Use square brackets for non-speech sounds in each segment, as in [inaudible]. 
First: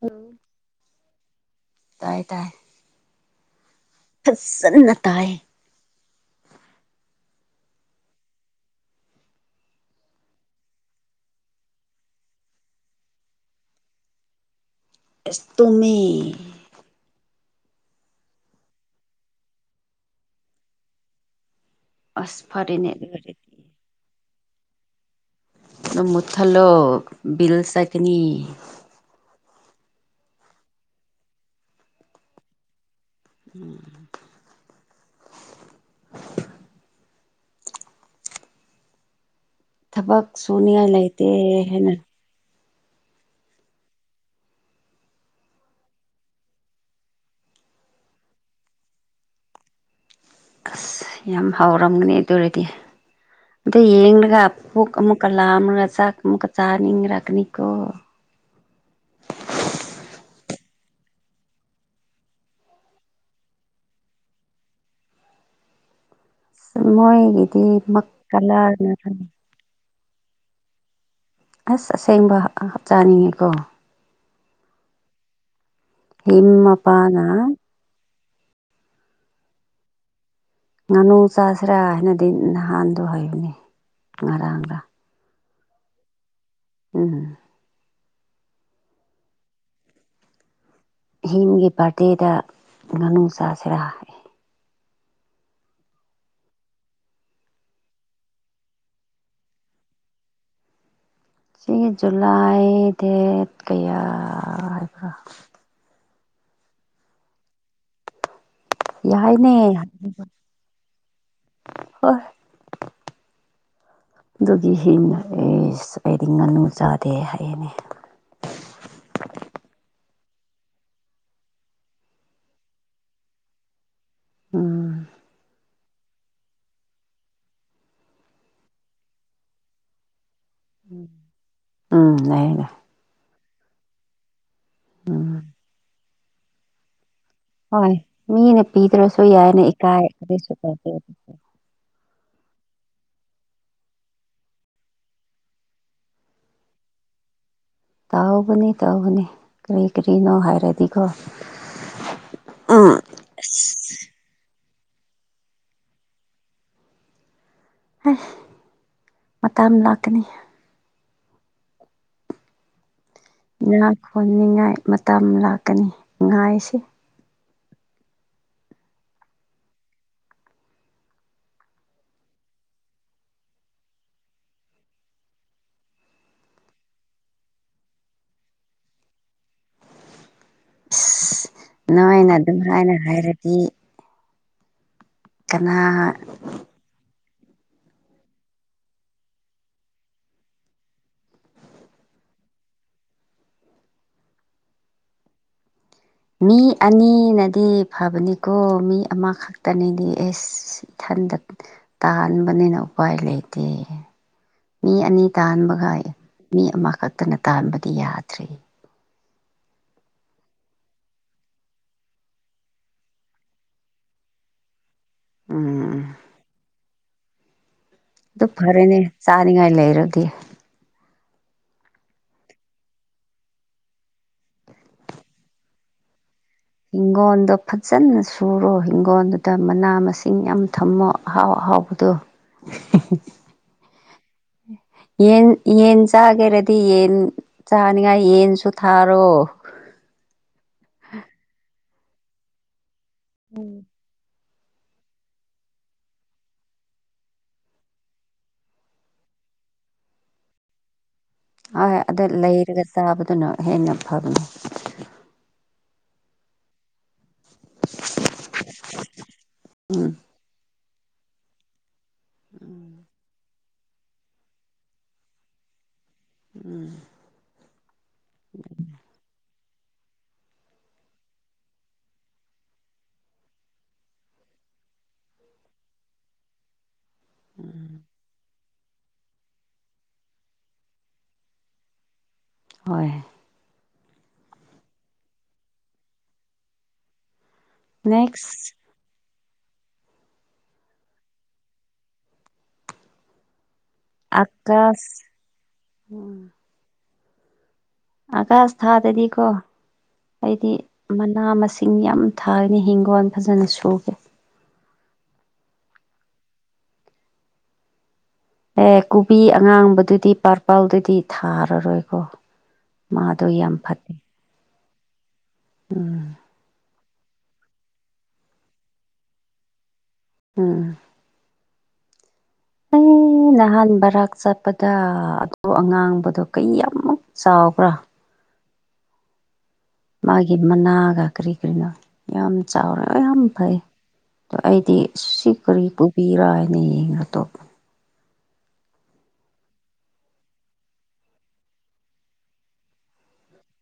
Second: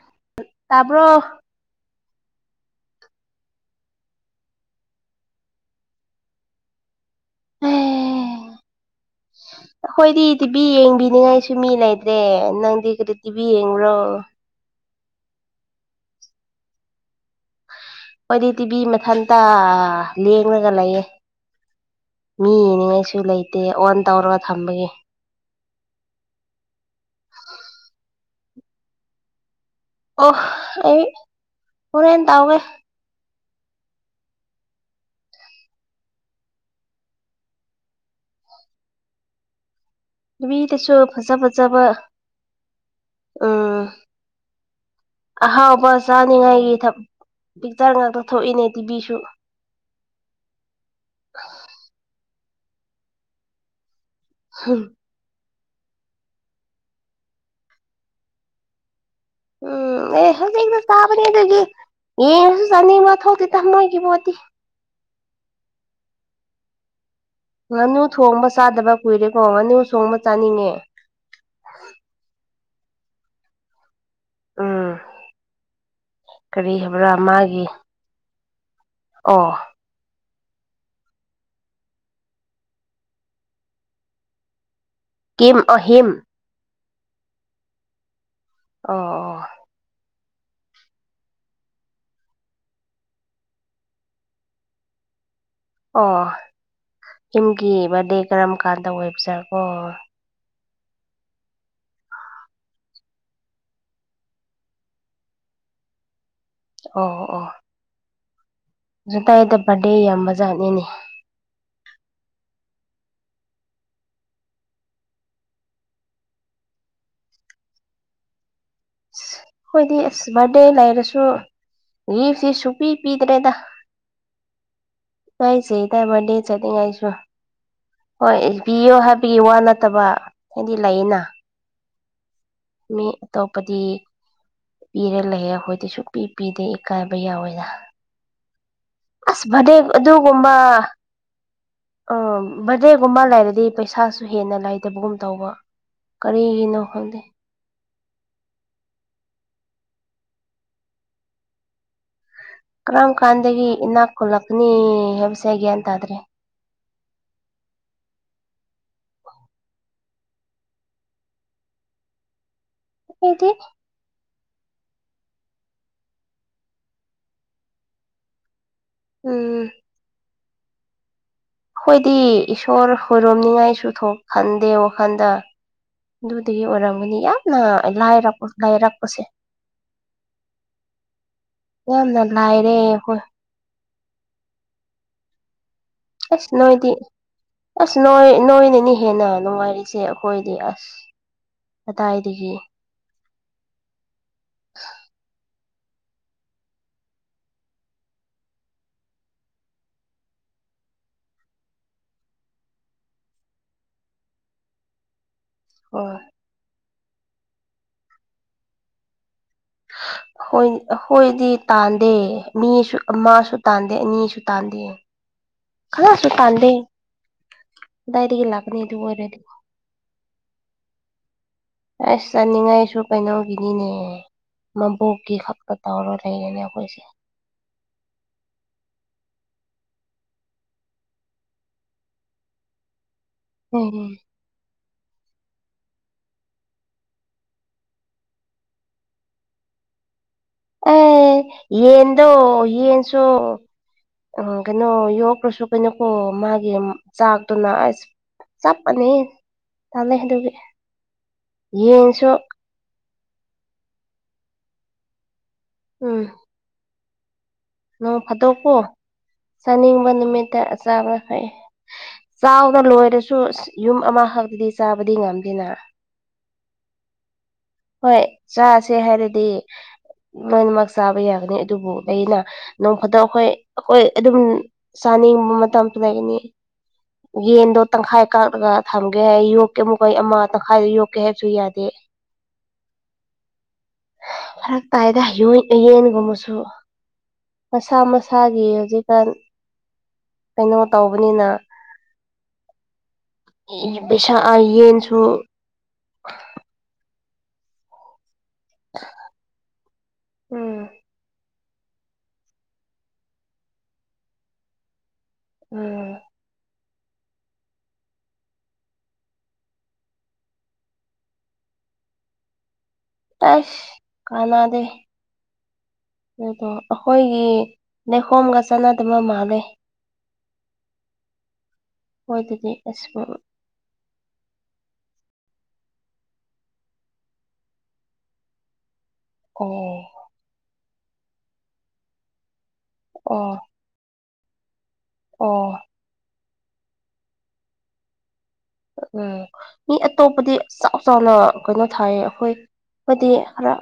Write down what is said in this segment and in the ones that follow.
ꯎꯝ ꯇꯥꯕ꯭ꯔꯣ ꯇꯥꯏ ꯇꯥꯏ ꯐꯖꯅ ꯇꯥꯏ ꯈꯣꯏꯗꯤ ꯇꯤꯚꯤ ꯌꯦꯡꯕꯤꯅꯤꯉꯥꯏꯁꯨ ꯃꯤ ꯂꯩꯇ꯭ꯔꯦ ꯅꯪꯗꯤ ꯀꯔꯤ ꯇꯤꯚꯤ ꯌꯦꯡꯕ꯭ꯔꯣ ꯏꯁ ꯇꯨꯝꯃꯤ ꯈꯣꯏꯗꯤ ꯇꯤꯚꯤ ꯃꯊꯟꯇ ꯂꯦꯡꯉꯒ ꯂꯩꯌꯦ ꯑꯁ ꯃꯤ ꯐꯔꯦꯅꯦ ꯌꯦꯡꯅꯤꯡꯉꯥꯏꯁꯨ ꯑꯗꯨ ꯂꯩꯇꯦ ꯑꯣꯟ ꯇꯧꯔꯒ ꯊꯝꯕꯒꯤ ꯗꯣ ꯃꯨꯠꯊꯠꯂꯣ ꯕꯤꯜ ꯆꯠꯀꯅꯤ ꯑꯣ ꯑꯩ ꯍꯣꯔꯦꯟ ꯇꯧꯒꯦ ꯎꯝ ꯊꯕꯛ ꯁꯨꯅꯤꯡꯉꯥꯏ ꯅꯨꯄꯤꯗꯁꯨ ꯂꯩꯇꯦ ꯐꯖ ꯐꯖꯕ ꯍꯥꯏꯅ ꯎꯝ ꯑꯍꯥꯎꯕ ꯆꯥꯅꯤꯡꯉꯥꯏꯒꯤ ꯊꯞ ꯄꯤꯛꯆꯔ ꯉꯥꯛꯇ ꯊꯣꯛꯏꯅꯦ ꯇꯤꯚꯤꯁꯨ ꯑꯁ ꯌꯥꯝ ꯍꯥꯎꯔꯝꯒꯅꯤ ꯑꯗꯨꯑꯣꯏꯔꯗꯤ ꯑꯗꯨꯣ ꯌꯦꯡꯂꯒ ꯄꯨꯛ ꯑꯃꯨꯛ ꯃ ꯀ ꯂꯥꯃꯒ ꯆꯥꯛ ꯃꯨꯀ ꯆꯥꯅꯤ ꯔꯥ ꯀꯅꯤꯀꯣ ꯎꯝ ꯑꯦ ꯍꯧꯖꯤꯛꯛꯇ ꯇꯥꯕꯅꯦ ꯑꯗꯨꯒꯤ ꯌꯦꯡꯉꯁꯨ ꯆꯥꯅꯤꯡꯕ ꯊꯣꯛꯇꯤ ꯇꯃꯣꯏꯒꯤ ꯄꯣꯠꯇꯤ ꯃꯣꯏꯒꯤ ꯉꯥꯅꯨ ꯊꯣꯡꯕ ꯆꯥꯗꯕ ꯀꯨꯏꯔꯦꯀꯣ ꯉꯥꯅꯨ ꯊꯣꯡꯕ ꯆꯥꯅꯤꯡꯉꯦ ꯑꯁ ꯑꯁꯦꯡꯕꯞ ꯆꯥꯅꯤꯡꯉꯀꯣ ꯎꯝ ꯍꯤꯝ ꯀꯔꯤ ꯍꯥꯏꯕ꯭ꯔꯥ ꯃꯄꯥꯅ ꯃꯥꯒꯤ ꯑꯣ ꯉꯥꯅꯨ ꯆꯥꯁꯤꯔꯥ ꯍꯥꯏꯅꯗꯤ ꯅꯍꯥꯟꯗꯣ ꯍꯩꯕꯅꯤ ꯉꯔꯥꯡꯒ ꯀꯝ ꯑꯍꯤꯝ ꯎꯝ ꯑꯣ ꯑꯣ ꯑꯍꯤꯡꯒꯤ ꯕꯥꯔꯗꯦꯗ ꯉꯥꯅꯨ ꯆꯥꯁꯤꯔꯥ ꯑꯣ ꯌꯨꯝꯒꯤ ꯕꯥꯔꯗꯦ ꯀꯔꯝ ꯀꯥꯟꯗ ꯑꯣꯏꯕꯖꯥꯠ ꯑꯣ ꯁꯤ ꯖꯨꯂꯥꯏ ꯗꯦꯠ ꯀꯌꯥ ꯍꯥꯏꯕ꯭ꯔꯣ ꯑꯣ ꯑꯣ ꯌꯥꯏꯅꯦ ꯖꯨꯂꯥꯏꯗ ꯕꯥꯔꯗꯦ ꯌꯥꯝꯕꯖꯥꯠꯅꯤꯅꯦ ꯍꯣꯏ ꯑꯗꯨꯒꯤ ꯍꯦꯟꯅ ꯑꯦ ꯍꯥꯏꯗꯤ ꯉꯥꯅꯨ ꯆꯥꯗꯦ ꯍꯥꯏꯌꯦꯅꯦ ꯑꯩꯣꯏꯗꯤ ꯑꯁ ꯕꯥꯔꯗꯦ ꯂꯩꯔꯁꯨ ꯒꯤꯐꯇꯤ ꯁꯨꯄꯤ ꯄꯤꯗ꯭ꯔꯦꯗ ꯎꯝ ꯀꯥꯏꯁꯦ ꯆ ꯃꯅꯤ ꯆꯠꯅꯤꯡꯉꯥꯏꯁꯨ ꯍꯣꯏ ꯄꯕꯤꯌꯣ ꯍꯥꯏꯕꯒꯤ ꯋꯥ ꯅꯠꯇꯕ ꯍꯥꯏꯗꯤ ꯂꯩꯌꯦꯅ ꯎꯝ ꯂꯩꯅꯦ ꯃꯤ ꯑꯇꯣꯞ ꯄꯗꯤ ꯄꯤꯔ ꯎꯝ ꯂꯩꯌꯦ ꯑꯩꯈꯣꯏꯗꯤ ꯁꯨꯛꯄꯤ ꯄꯤꯗꯦ ꯏꯀꯥꯏꯕ ꯌꯥꯎꯋꯦꯗ ꯍꯣꯏ ꯃꯤꯅ ꯄꯤꯗ꯭ꯔꯁꯨ ꯑꯁ ꯌꯥꯏꯅ ꯕꯥꯔꯗꯦ ꯏꯀꯥꯏ ꯀꯩꯁꯨꯧꯗꯦ ꯑ ꯕꯔꯗꯦꯒꯨꯝꯕ ꯂꯩꯔꯗꯤ ꯄꯩꯁꯥꯁꯨ ꯍꯦꯟꯅ ꯂꯩꯥꯏꯇꯕꯒꯨꯝ ꯇꯧꯕ ꯀꯔꯤꯒꯤꯅꯣ ꯈꯪꯗꯦ ꯇꯥꯎꯒꯅꯤ ꯇꯧꯕꯅꯤ ꯀꯔꯤ ꯀꯔꯤꯅꯣ ꯍꯥꯏꯔꯗꯤꯀꯣ ꯎꯝ ꯀꯔꯝ ꯀꯥꯟꯗꯒꯤ ꯏꯅꯥꯛ ꯈꯨꯜꯂꯛꯀꯅꯤ ꯍꯥꯏꯕꯁꯦꯒꯌꯥꯟ ꯇꯗ꯭ꯔꯦ ꯍꯥꯏ ꯃꯇ ꯑꯃ ꯂꯥꯛꯀꯅꯤ ꯑꯩꯗꯤ ꯉꯥ ꯈꯣꯟꯅꯤꯡꯉꯥꯏ ꯃꯇꯝ ꯂꯥꯛꯀꯅꯤ ꯉꯥꯏꯁꯤ ꯎꯝ ꯑꯩꯈꯣꯏꯗꯤ ꯏꯁꯣꯔ ꯍꯔꯣꯝꯅꯤꯉꯥꯏꯁꯨ ꯈꯟꯗꯦ ꯋꯥꯈꯟꯗ ꯑꯗꯨꯗꯒꯤ ꯑꯣꯏꯔꯝꯒꯅꯤ ꯌꯥꯝꯅ ꯂꯥꯏꯔꯛꯄ ꯂꯥꯏꯔꯛꯄꯁꯦ ꯑꯁ ꯌꯥꯝꯅ ꯅꯣꯏꯅ ꯑꯗꯨꯝ ꯂꯥꯏꯔꯦ ꯍꯥꯏꯅ ꯍꯣꯏ ꯍꯥꯏꯔꯗꯤ ꯀꯅꯥ ꯑꯁ ꯅꯣꯏꯗꯤ ꯑꯁ ꯅꯣꯏ ꯅꯣꯏꯅꯅꯤ ꯍꯦꯟꯅ ꯅꯨꯡꯉꯥꯏꯔꯤꯁꯦ ꯑꯩꯈꯣꯏꯗꯤ ꯑꯁ ꯃꯇꯏꯗꯒꯤ [inaudible] ꯃꯤ ꯑꯅꯤꯅꯗꯤ ꯐꯕꯅꯤꯀꯣ ꯃꯤ ꯑꯃꯈꯛꯇꯅꯤꯗꯤ ꯑꯦꯁ ꯏꯊꯟꯗ ꯇꯥꯟꯕꯅꯤꯅ ꯎꯄꯥꯏ ꯂꯩꯇꯦ ꯃꯤ ꯑꯅꯤ ꯇꯥꯟꯕ ꯍꯣꯏ ꯃꯤ ꯑꯃꯈꯛꯇꯅ ꯇꯥꯟꯕꯗꯤ ꯌꯥꯗ꯭ꯔꯤ [inaudible] ꯈꯣꯏ ꯑꯩꯈꯣꯏꯗꯤ ꯇꯥꯟꯗꯦ ꯃꯤꯁꯨ ꯑꯃꯁꯨ ꯇꯥꯟꯗꯦ ꯑꯅꯤꯁꯨ ꯇꯥꯟꯗꯦ ꯎꯝ ꯈꯔꯁꯨ ꯇꯥꯟꯗꯦ ꯀꯗꯥꯏꯗꯒꯤ ꯂꯥꯛꯒꯅꯤ ꯑꯗꯨ ꯑꯣꯏꯔꯗꯤ ꯆꯠꯅꯤꯡꯉꯥꯏ ꯂꯩꯔꯒꯦ ꯑꯁ ꯆꯥꯅꯤꯡꯉꯥꯏꯁꯨ ꯀꯩꯅꯣꯒꯤꯅꯤꯅꯦ ꯃꯕꯣꯛꯀꯤ ꯈꯛꯇ ꯇꯧꯔ ꯂꯩꯔꯦꯅꯦ ꯑꯩꯈꯣꯏꯁꯦ ꯍꯤꯡꯒꯣꯟꯗꯣ ꯐꯖꯅ ꯁꯨꯔꯣ ꯍꯤꯡꯒꯣꯜꯗꯨꯗ ꯃꯅꯥ ꯃꯁꯤꯡ ꯌꯥꯝ ꯊꯝꯃꯣ ꯑꯍꯥꯎ ꯑꯍꯥꯎꯕꯗꯨ [unintelligible] ꯑꯝ ꯑꯝ ꯌꯦꯟ ꯌꯦꯟ ꯆꯥꯒꯦꯔꯗꯤ ꯌꯦꯟ ꯆꯥꯅꯤꯡꯉꯥꯏ ꯌꯦꯟꯁꯨ ꯊꯥꯔꯣ ꯑꯦ ꯌꯦꯟꯗꯣ ꯌꯦꯟꯁꯣ ꯎꯝ ꯀꯩꯅꯣ ꯌꯣꯛꯈ꯭ꯔꯁꯨ ꯀꯩꯅꯣꯀꯣ ꯃꯥꯒꯤ ꯆꯥꯛꯇꯨꯅ ꯑꯁ ꯆꯞ ꯃꯥꯟꯅꯩ ꯊꯝꯃꯦ ꯑꯗꯨꯒꯤ ꯍꯣꯏ ꯑꯗ ꯌꯦꯟꯁꯨ ꯂꯩꯔꯒ ꯆꯥꯕꯗꯨꯅ ꯍꯦꯟꯅ ꯐꯕꯅꯦ ꯎꯝ ꯅꯣꯡ ꯐꯥꯗꯣꯛꯒꯣ ꯎꯝ ꯆꯥꯅꯤꯡꯕ ꯅꯨꯃꯤꯠꯇ ꯑꯆꯥꯕ ꯐꯩ ꯆꯥꯎꯅ ꯂꯣꯏꯔꯁꯨ ꯌꯨꯝ ꯑꯃꯈꯛꯇꯗꯤ ꯆꯥꯕꯗꯤ ꯉꯝꯗꯦꯅ ꯎꯝ ꯍꯣꯏ ꯆꯥꯁꯦ ꯍꯥꯏꯔꯗꯤ ꯂꯣꯏꯅꯃꯛ ꯆꯥꯕ ꯌꯥꯒꯅꯤ ꯑꯗꯨꯕꯨ ꯑꯩꯅ ꯅꯣꯡ ꯐꯥꯗꯣꯛ ꯑꯩꯈꯣꯏ ꯑꯩꯈꯣꯏ ꯑꯗꯨꯝ ꯆꯥꯅꯤꯡꯕ ꯃꯇꯝꯁꯨ ꯂꯩꯒꯅꯤ ꯌꯦꯟꯗꯣ ꯎꯝ ꯇꯪꯈꯥꯏ ꯀꯥꯛꯑꯒ ꯊꯝꯒꯦ ꯍꯥꯏ ꯌꯣꯛꯀꯦ ꯑꯃꯨꯛꯀ ꯑꯩ ꯑꯃ ꯍꯥꯢꯔꯨꯢ ꯌꯣꯛꯀꯦ ꯍꯥꯏꯕꯁꯨ ꯌꯥꯗꯦ ꯍꯣꯏ ꯐꯥꯔꯛ ꯇꯥꯏꯗ ꯌꯦꯟꯒꯨꯝꯕꯁꯨ ꯃꯁꯥ ꯃꯁꯥꯒꯤ ꯅꯦꯛꯁ ꯍꯧꯖꯤꯛꯀꯥꯟ ꯀꯩꯅꯣ ꯇꯧꯕꯅꯤꯅ ꯄꯩꯁꯥ ꯑꯥ ꯌꯦꯟꯁꯨ ꯑꯀꯥꯁ ꯎꯝ ꯑꯒꯥꯁ ꯊꯥꯗꯗꯤꯀꯣ ꯑꯩꯗꯤ ꯎꯝ ꯃꯅꯥ ꯃꯁꯤꯡ ꯁꯤꯡ ꯌꯥꯝ ꯊꯥꯒꯅꯤ ꯍꯤꯡꯒꯣꯜ ꯐꯖꯅ ꯁꯨꯒꯦ ꯎꯝ ꯑꯦ ꯀꯣꯕꯤ ꯑꯉꯥꯡꯕꯗꯨꯗꯤ ꯄꯔꯄꯥꯜꯗꯗꯤ ꯊꯥꯔꯔꯣꯏꯀꯣ ꯃꯥꯗꯣ ꯌꯥꯝ ꯐꯠ ꯀꯅꯥꯗꯦ ꯎꯝ ꯑꯗꯣ ꯑꯩꯈꯣꯏꯒꯤ ꯂꯩꯈꯣꯝꯒ ꯆꯥꯟꯅꯗꯕ ꯃꯥꯜꯂꯦ ꯎꯝ ꯃꯣꯢꯗꯨꯗꯤ ꯑꯩ ꯅꯍꯥꯟ ꯕꯔꯥꯛ ꯆꯠꯄ ꯗ ꯑꯗꯣ ꯑꯉꯥꯡꯕꯗꯣ ꯀꯩ ꯌꯥꯝꯃꯨꯛ ꯆꯥꯎꯕ꯭ꯔꯥ ꯑꯣ ꯃꯥꯒꯤ ꯃꯅꯥꯒ ꯀꯔꯤ ꯀꯔꯤꯅꯣ ꯌꯥꯝ ꯆꯥꯎꯔꯦ ꯌꯥꯝ ꯑꯣ ꯐꯩ ꯑꯗꯣ ꯑꯩꯗꯤ ꯁꯤ ꯑꯣ ꯀꯔꯤ ꯄꯨꯕꯤꯔꯥ ꯍꯥꯏꯅ ꯌꯦꯡꯉꯥꯒ ꯇꯣꯛꯄꯅꯦ ꯎꯝ ꯃꯤ ꯑꯇꯣꯞꯄꯗꯤ ꯆꯥꯎ ꯆꯥꯎꯅ ꯀꯩꯅꯣ ꯊꯥꯏꯌꯦ ꯑꯩꯈꯣꯏ ꯑꯩꯈꯣꯏꯗꯤ ꯈꯔ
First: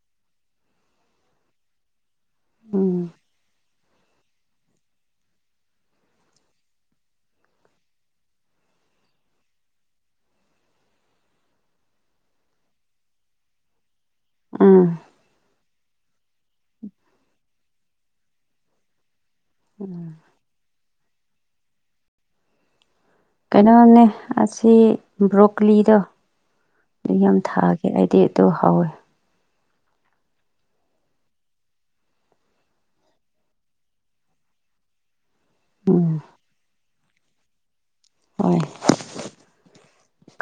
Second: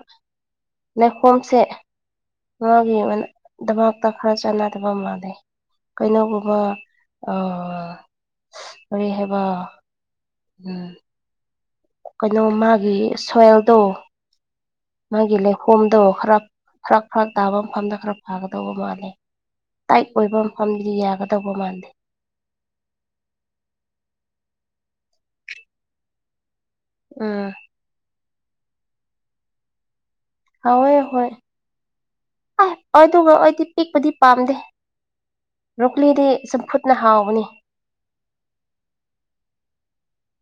ꯂꯩꯈꯣꯝꯁꯦ ꯉꯥꯒꯤ ꯎꯝ ꯗꯃꯛꯇ ꯈꯔ ꯆꯥꯟꯅꯗꯕ ꯃꯥꯜꯂꯦ ꯀꯩꯅꯣꯒꯨꯝꯕ ꯑꯥ ꯀꯔꯤ ꯍꯥꯏꯕ ꯎꯝ ꯀꯩꯅꯣ ꯃꯥꯒꯤ ꯁꯣꯏꯜꯗꯣ ꯎꯝ ꯃꯥꯒꯤ ꯂꯩꯈꯣꯝꯗꫭ ꯈꯔ ꯐꯔꯛ ꯐꯔꯛ ꯇꯥꯕ ꯃꯐꯝꯗ ꯈꯔ ꯐꯥꯒꯗꯧꯕ ꯃꯥꯜꯂꯦ ꯇꯥꯏꯠ ꯑꯣꯏꯕ ꯃꯐꯝꯗꯨꯗꯤ ꯌꯥꯒꯗꯧꯕ ꯃꯥꯟꯗꯦ ꯀꯩꯅꯣꯝꯅꯦ ꯑꯁꯤ ꯕ꯭ꯔꯣꯀꯂꯤꯗꯣ ꯑꯗꯨ ꯌꯥꯝ ꯎꯝ ꯊꯥ ꯑꯦ ꯑꯩꯗꯤ ꯑꯗꯨ ꯍꯥꯎꯋꯦ ꯍꯥꯎꯋꯦ ꯍꯣꯏ ꯑ ꯑꯗꯨ ꯑꯩꯗꯤ ꯄꯤꯛꯄꯗꯤ ꯄꯥꯝꯗꯦ ꯎꯝ ꯕꫭꯛꯀꯂꯤꯗꯤ ꯆꯝꯐꯨꯠꯅ ꯍꯥꯎꯕꯅꯤ ꯍꯣꯏ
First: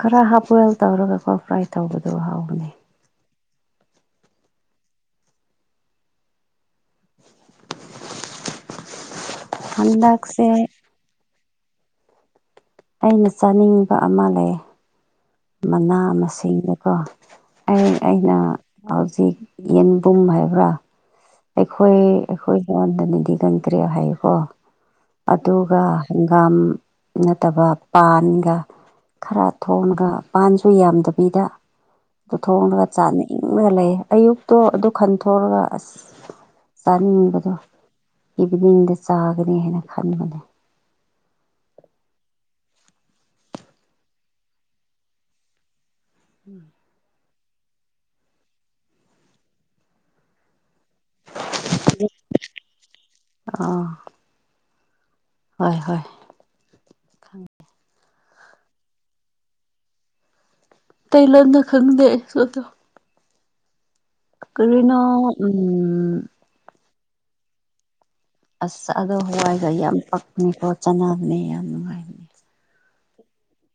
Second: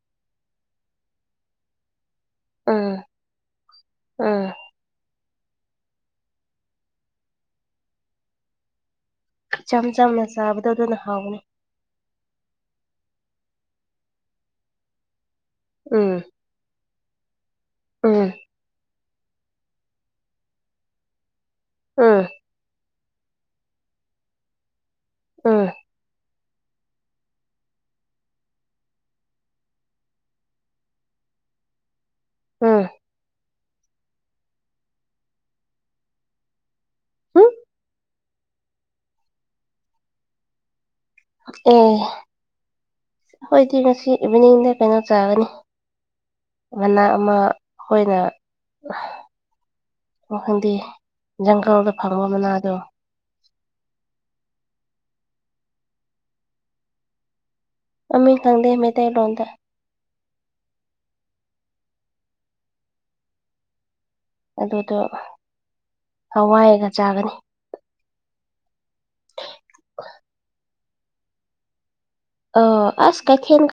ꯈꯔ ꯍꯥꯞ ꯕꫭꯏꯜ ꯇꯧꯔꯒꯀꯣ ꯐ꯭ꯔꯥꯏ ꯇꯧꯕꯗꯣ ꯍꯥꯎꯕꯅꯦ ꯎꯝ ꯎꯝ ꯏꯆꯝ ꯆꯝꯅ ꯍꯟꯗꯛꯁꯦ ꯆꯥꯕꯗꯣ ꯑꯗꯨꯅ ꯍꯥꯎꯕꯅꯤ ꯑꯩꯅ ꯆꯥꯅꯤꯡꯕ ꯑꯃ ꯂꯩꯌꯦ ꯃꯅꯥ ꯎꯝ ꯃꯁꯤꯡꯗꯀꯣ ꯑꯩ ꯎꯝ ꯑꯩꯅ ꯍꯧꯖꯤꯛ ꯌꯦꯟꯕꯨꯝ ꯍꯥꯏꯕ꯭ꯔꯥ ꯑꯩꯈꯣꯏ ꯎꯝ ꯑꯩꯈꯣꯏ ꯌꯣꯟꯗꯅꯗꯤ ꯀꯟꯗ꯭ꯔꯦ ꯍꯥꯏꯀꯣ ꯎꯝ ꯑꯗꯨꯒ ꯍꯪꯒꯥꯝ ꯅꯠꯇꯕ ꯄꯥꯟꯒ ꯈꯔ ꯊꯣꯡꯉꯒ ꯄꯥꯟꯁꯨ ꯌꯥꯝꯗꯕꯤꯗ ꯑꯗꯨ ꯎꯝ ꯊꯣꯡꯂꯒ ꯆꯥꯅꯤꯡꯉꯒ ꯂꯩꯌꯦ ꯑꯌꯨꯛꯇꯣ ꯑꯗꯨ ꯈꯟꯊꯣꯛꯑꯒ ꯑꯁ ꯍꯨꯝ ꯆꯥꯅꯤꯡꯕꯗꯣ ꯏꯚꯤꯅꯤꯡꯗ ꯆꯥꯒꯅꯤ ꯍꯥꯏꯅ ꯈꯟꯕꯅꯦ ꯑꫭ ꯑꯈꫭꯏꯗꯤ ꯉꯁꯤ ꯏꯚꯤꯅꯤꯡꯗ ꯀꯩꯅꯣ ꯆꯥꯒꯅꯤ ꯎꯝ ꯃꯅꯥ ꯑꯃ ꯑꯩꯈꯣꯏꯅ ꯈꯪꯗꯦ ꯖꯪꯒꯜꯗ ꯐꯪꯕ ꯃꯅꯥꯗꯣ ꯑ ꯍꯣꯏ ꯍꯣꯏ ꯃꯃꯤꯡ ꯈꯪꯗꯦ ꯃꯩꯇꯩꯂꯣꯟꯗ ꯃꯩꯇꯩ ꯂꯣꯟꯗ ꯈꯪꯗꯦ ꯑꯩꯁꯨ ꯑꯗꫭ ꯑꯗꯨꯗꯣ ꯀꯔꯤꯅꫭ ꯎꯝ ꯍꯋꯥꯏꯒ ꯆꯥꯒꯅꯤ ꯑꯁ ꯑꯗꯨ ꯍꯋꯥꯏꯒ ꯌꯥꯝ ꯄꯛꯅꯤꯀꯣ ꯆꯅꯥꯒꯅꯤ ꯌꯥꯝ ꯅꯨꯡꯉꯥꯏ ꯑꯣ ꯑꯁ ꯀꯩꯊꯦꯜꯒ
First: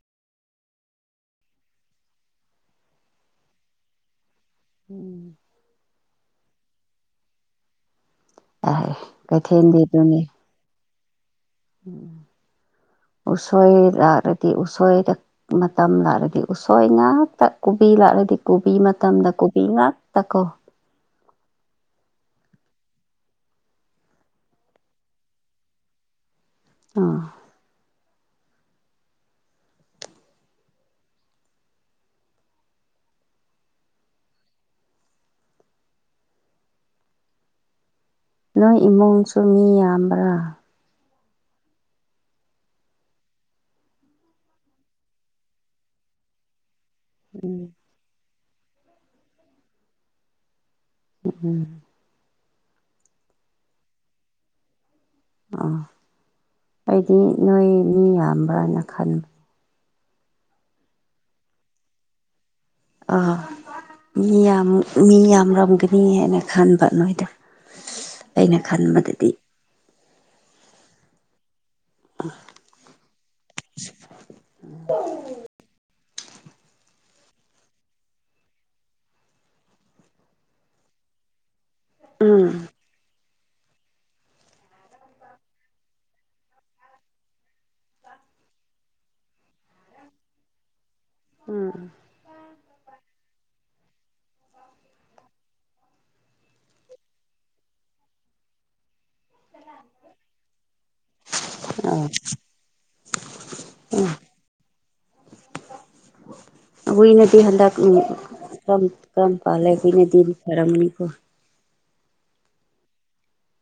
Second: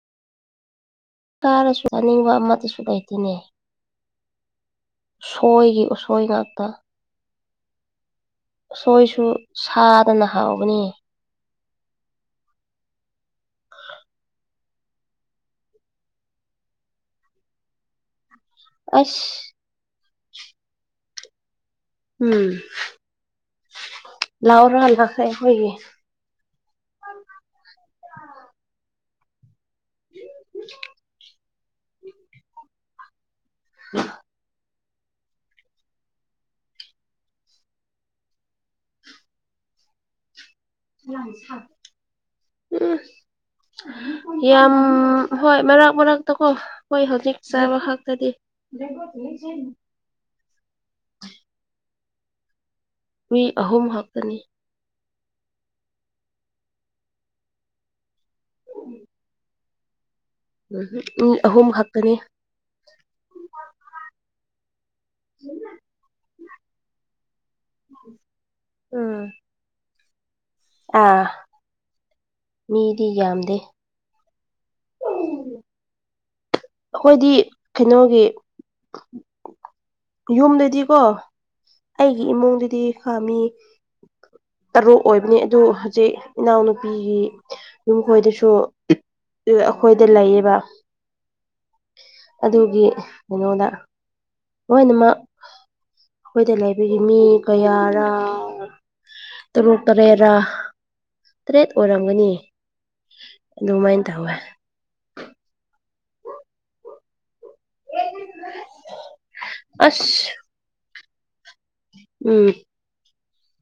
ꯀꯥꯔꯁꯨ ꯆꯥꯅꯤꯡꯕ ꯑꯃꯠꯇꯁꯨ ꯂꯩꯇꯦꯅꯦ ꯎꯝ ꯑꯣꯏꯒꯤ ꯎꯁꯣꯏ ꯉꯥꯛꯇ ꯌꯥꯏ ꯎꯁꯣꯏꯁꯨ ꯀꯩꯊꯦꯜꯗꯤ ꯑꯗꯨꯅꯤ ꯁꯥꯗꯅ ꯍꯥꯎꯕꯅꯤ ꯎꯝ ꯎꯁꯣꯏ ꯌꯥꯔꯗꯤ ꯎꯁꯣꯏꯗꫭ ꯃꯇꯝ ꯂꯥꯛꯂꯗꯤ ꯎꯁꯣꯏ ꯉꯥꯛꯇ ꯀꯣꯕꯤ ꯂꯥꯛꯂꯗꯤ ꯀꯨꯕꯤ ꯑꯁ ꯃꯇꯝꯗ ꯀꯨꯕꯤ ꯉꯥꯛꯇ ꯀꯣ ꯎꯝ ꯂꯥꯛꯑꫭꯔ ꯂꯥꯛꯈꯔꯦ ꯑꯩꯈꫭꯏꯒꯤ ꯑꯥ [unintelligible] [unintelligible] ꯅꯣꯏ ꯏꯃꯨꯡꯁꯨ ꯃꯤ ꯌꯥꯝꯕ꯭ꯔꯥ [unintelligible] ꯎꯝ ꯌꯥꯝ ꯍꯣꯏ ꯃꯔꯛ ꯃꯔꯛꯇꯀꯣ ꯍꯣꯏ ꯍꯧꯖꯤꯛ ꯎꯝ ꯆꯥꯕ ꯍꯥꯛꯇꯗꯤ ꯎ ꯎꯝ ꯃꯤ ꯑꯍꯨꯝ ꯍꯥꯇꯅꯤ ꯑꯥ ꯑꯩꯗꯤ ꯅꯣꯏ ꯃꯤ ꯌꯥꯝꯕ꯭ꯔꯥꯅ ꯈꯟꯕ ꯎꯝ ꯃꯤ ꯑꯍꯨꯝ ꯍꯥꯛꯇꯥꯅꯤ ꯑ ꯃꯤ ꯌꯥꯝ ꯃꯤ ꯌꯥꯝꯔꯝꯒꯅꯤ ꯍꯥꯏꯅ ꯈꯟꯕ ꯅꯣꯏꯗꯨ ꯑꯩꯅ ꯈꯟꯕꯗꯗꯤ ꯎꯝ ꯑꯥ ꯃꯤꯗꯤ ꯌꯥꯝꯗꯦ [unintelligible] ꯑꯩꯈꯣꯏꯗꯤ ꯀꯩꯅꯣꯒꯤ ꯌꯨꯝꯗꯗꯤꯀꯣ ꯑꯩꯒꯤ ꯎꯝ ꯏꯃꯨꯡꯗꯗꯤ ꯈꯥꯃꯤ ꯇꯔꯨꯛ ꯑꯣꯏꯕꯅꯤ ꯑꯗꯨ ꯍꯧꯖꯤꯛ ꯏꯅꯥꯎꯅꯨꯄꯤꯒꯤ ꯌꯨꯝꯈꯣꯏꯗꯁꯨ ꯑꯩꯈꯣꯏꯗ ꯂꯩꯌꯦꯕ ꯎꯝ ꯎ ꯑꯗꯨꯒꯤ ꯀꯩꯅꯣꯗ ꯂꯣꯏꯅꯃꯛ ꯑꯩꯈꯣꯏꯗ ꯂꯩꯕꯒꯤ ꯃꯤ ꯀꯌꯥꯔꯥ ꯇꯔꯨꯛ ꯇꯔꯦꯠꯔ ꯇꯔꯦꯠ ꯑꯣꯏꯔꯝꯒꯅꯤ ꯑꯗꯨꯃꯥꯏꯅ ꯇꯧꯋꯦ ꯑꯎꯏꯅꯗꯤ ꯍꯟꯗꯛ ꯎꯝ ꯇꯝ ꯀꯝ ꯄꯥꯂ ꯀꯅꯗꯤꯟ ꯑꯁ ꯈꯔꯝꯅꯤ ꯀꯣ ꯎꯝ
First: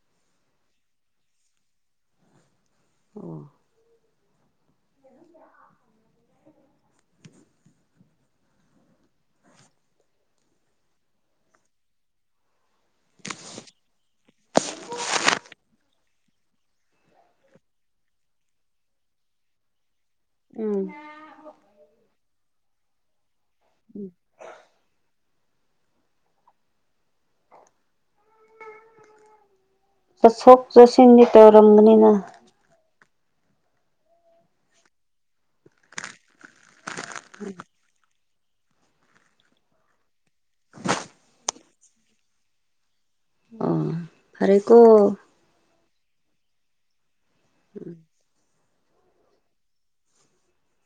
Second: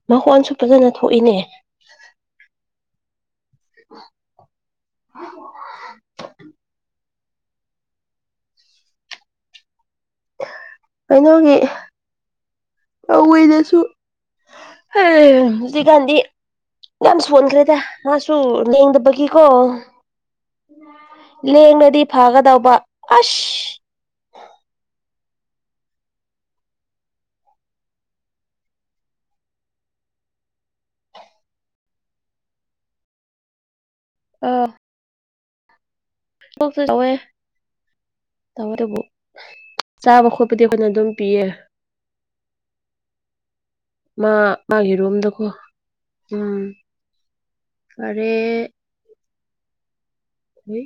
ꯃꯈꯣꯟꯁꯨ ꯐꯖꯅ ꯊꯣꯛꯏꯅꯦ ꯑꯣ [inaudible] ꯀꯩꯅꯣꯒꯤ ꯀꯧꯏꯗꯁꯨ [unintelligible] ꯍꯧꯖꯤꯛꯀꯥꯟꯗꯤ ꯌꯥꯝ ꯁꯣꯟꯈ꯭ꯔꯦꯗ ꯃꯥꯁꯨ ꯂꯦꯡꯗꯕꯒꯤꯀꯣ ꯎꯝ ꯂꯦꯡꯂꯥꯗꯤ ꯐꯥꯒꯗꯧꯕ ꯑꯁ ꯎꯝ ꯆꯠꯊꯣꯛ ꯆꯠꯁꯤꯟꯗꯤ ꯇꯧꯔꯝꯕꯅꯤꯅ ꯑꯥ ꯀꯣꯛꯁꯨ ꯇꯧꯋꯦ ꯐ ꯇꯧꯔꯦꯕꯨ ꯆꯥꯕ ꯈꯣꯠꯄꯗꯤ ꯑꯩꯈꯣꯏꯅ ꯑꯗꯨꯝ ꯄꯤꯌꯦ ꯑꯣ ꯃꯥ ꯃꯥ ꯐꯔꯦꯀꯣ ꯔꯣꯝꯗꯀꯣ ꯎꯝ ꯐꯔꯦ ꯋꯤ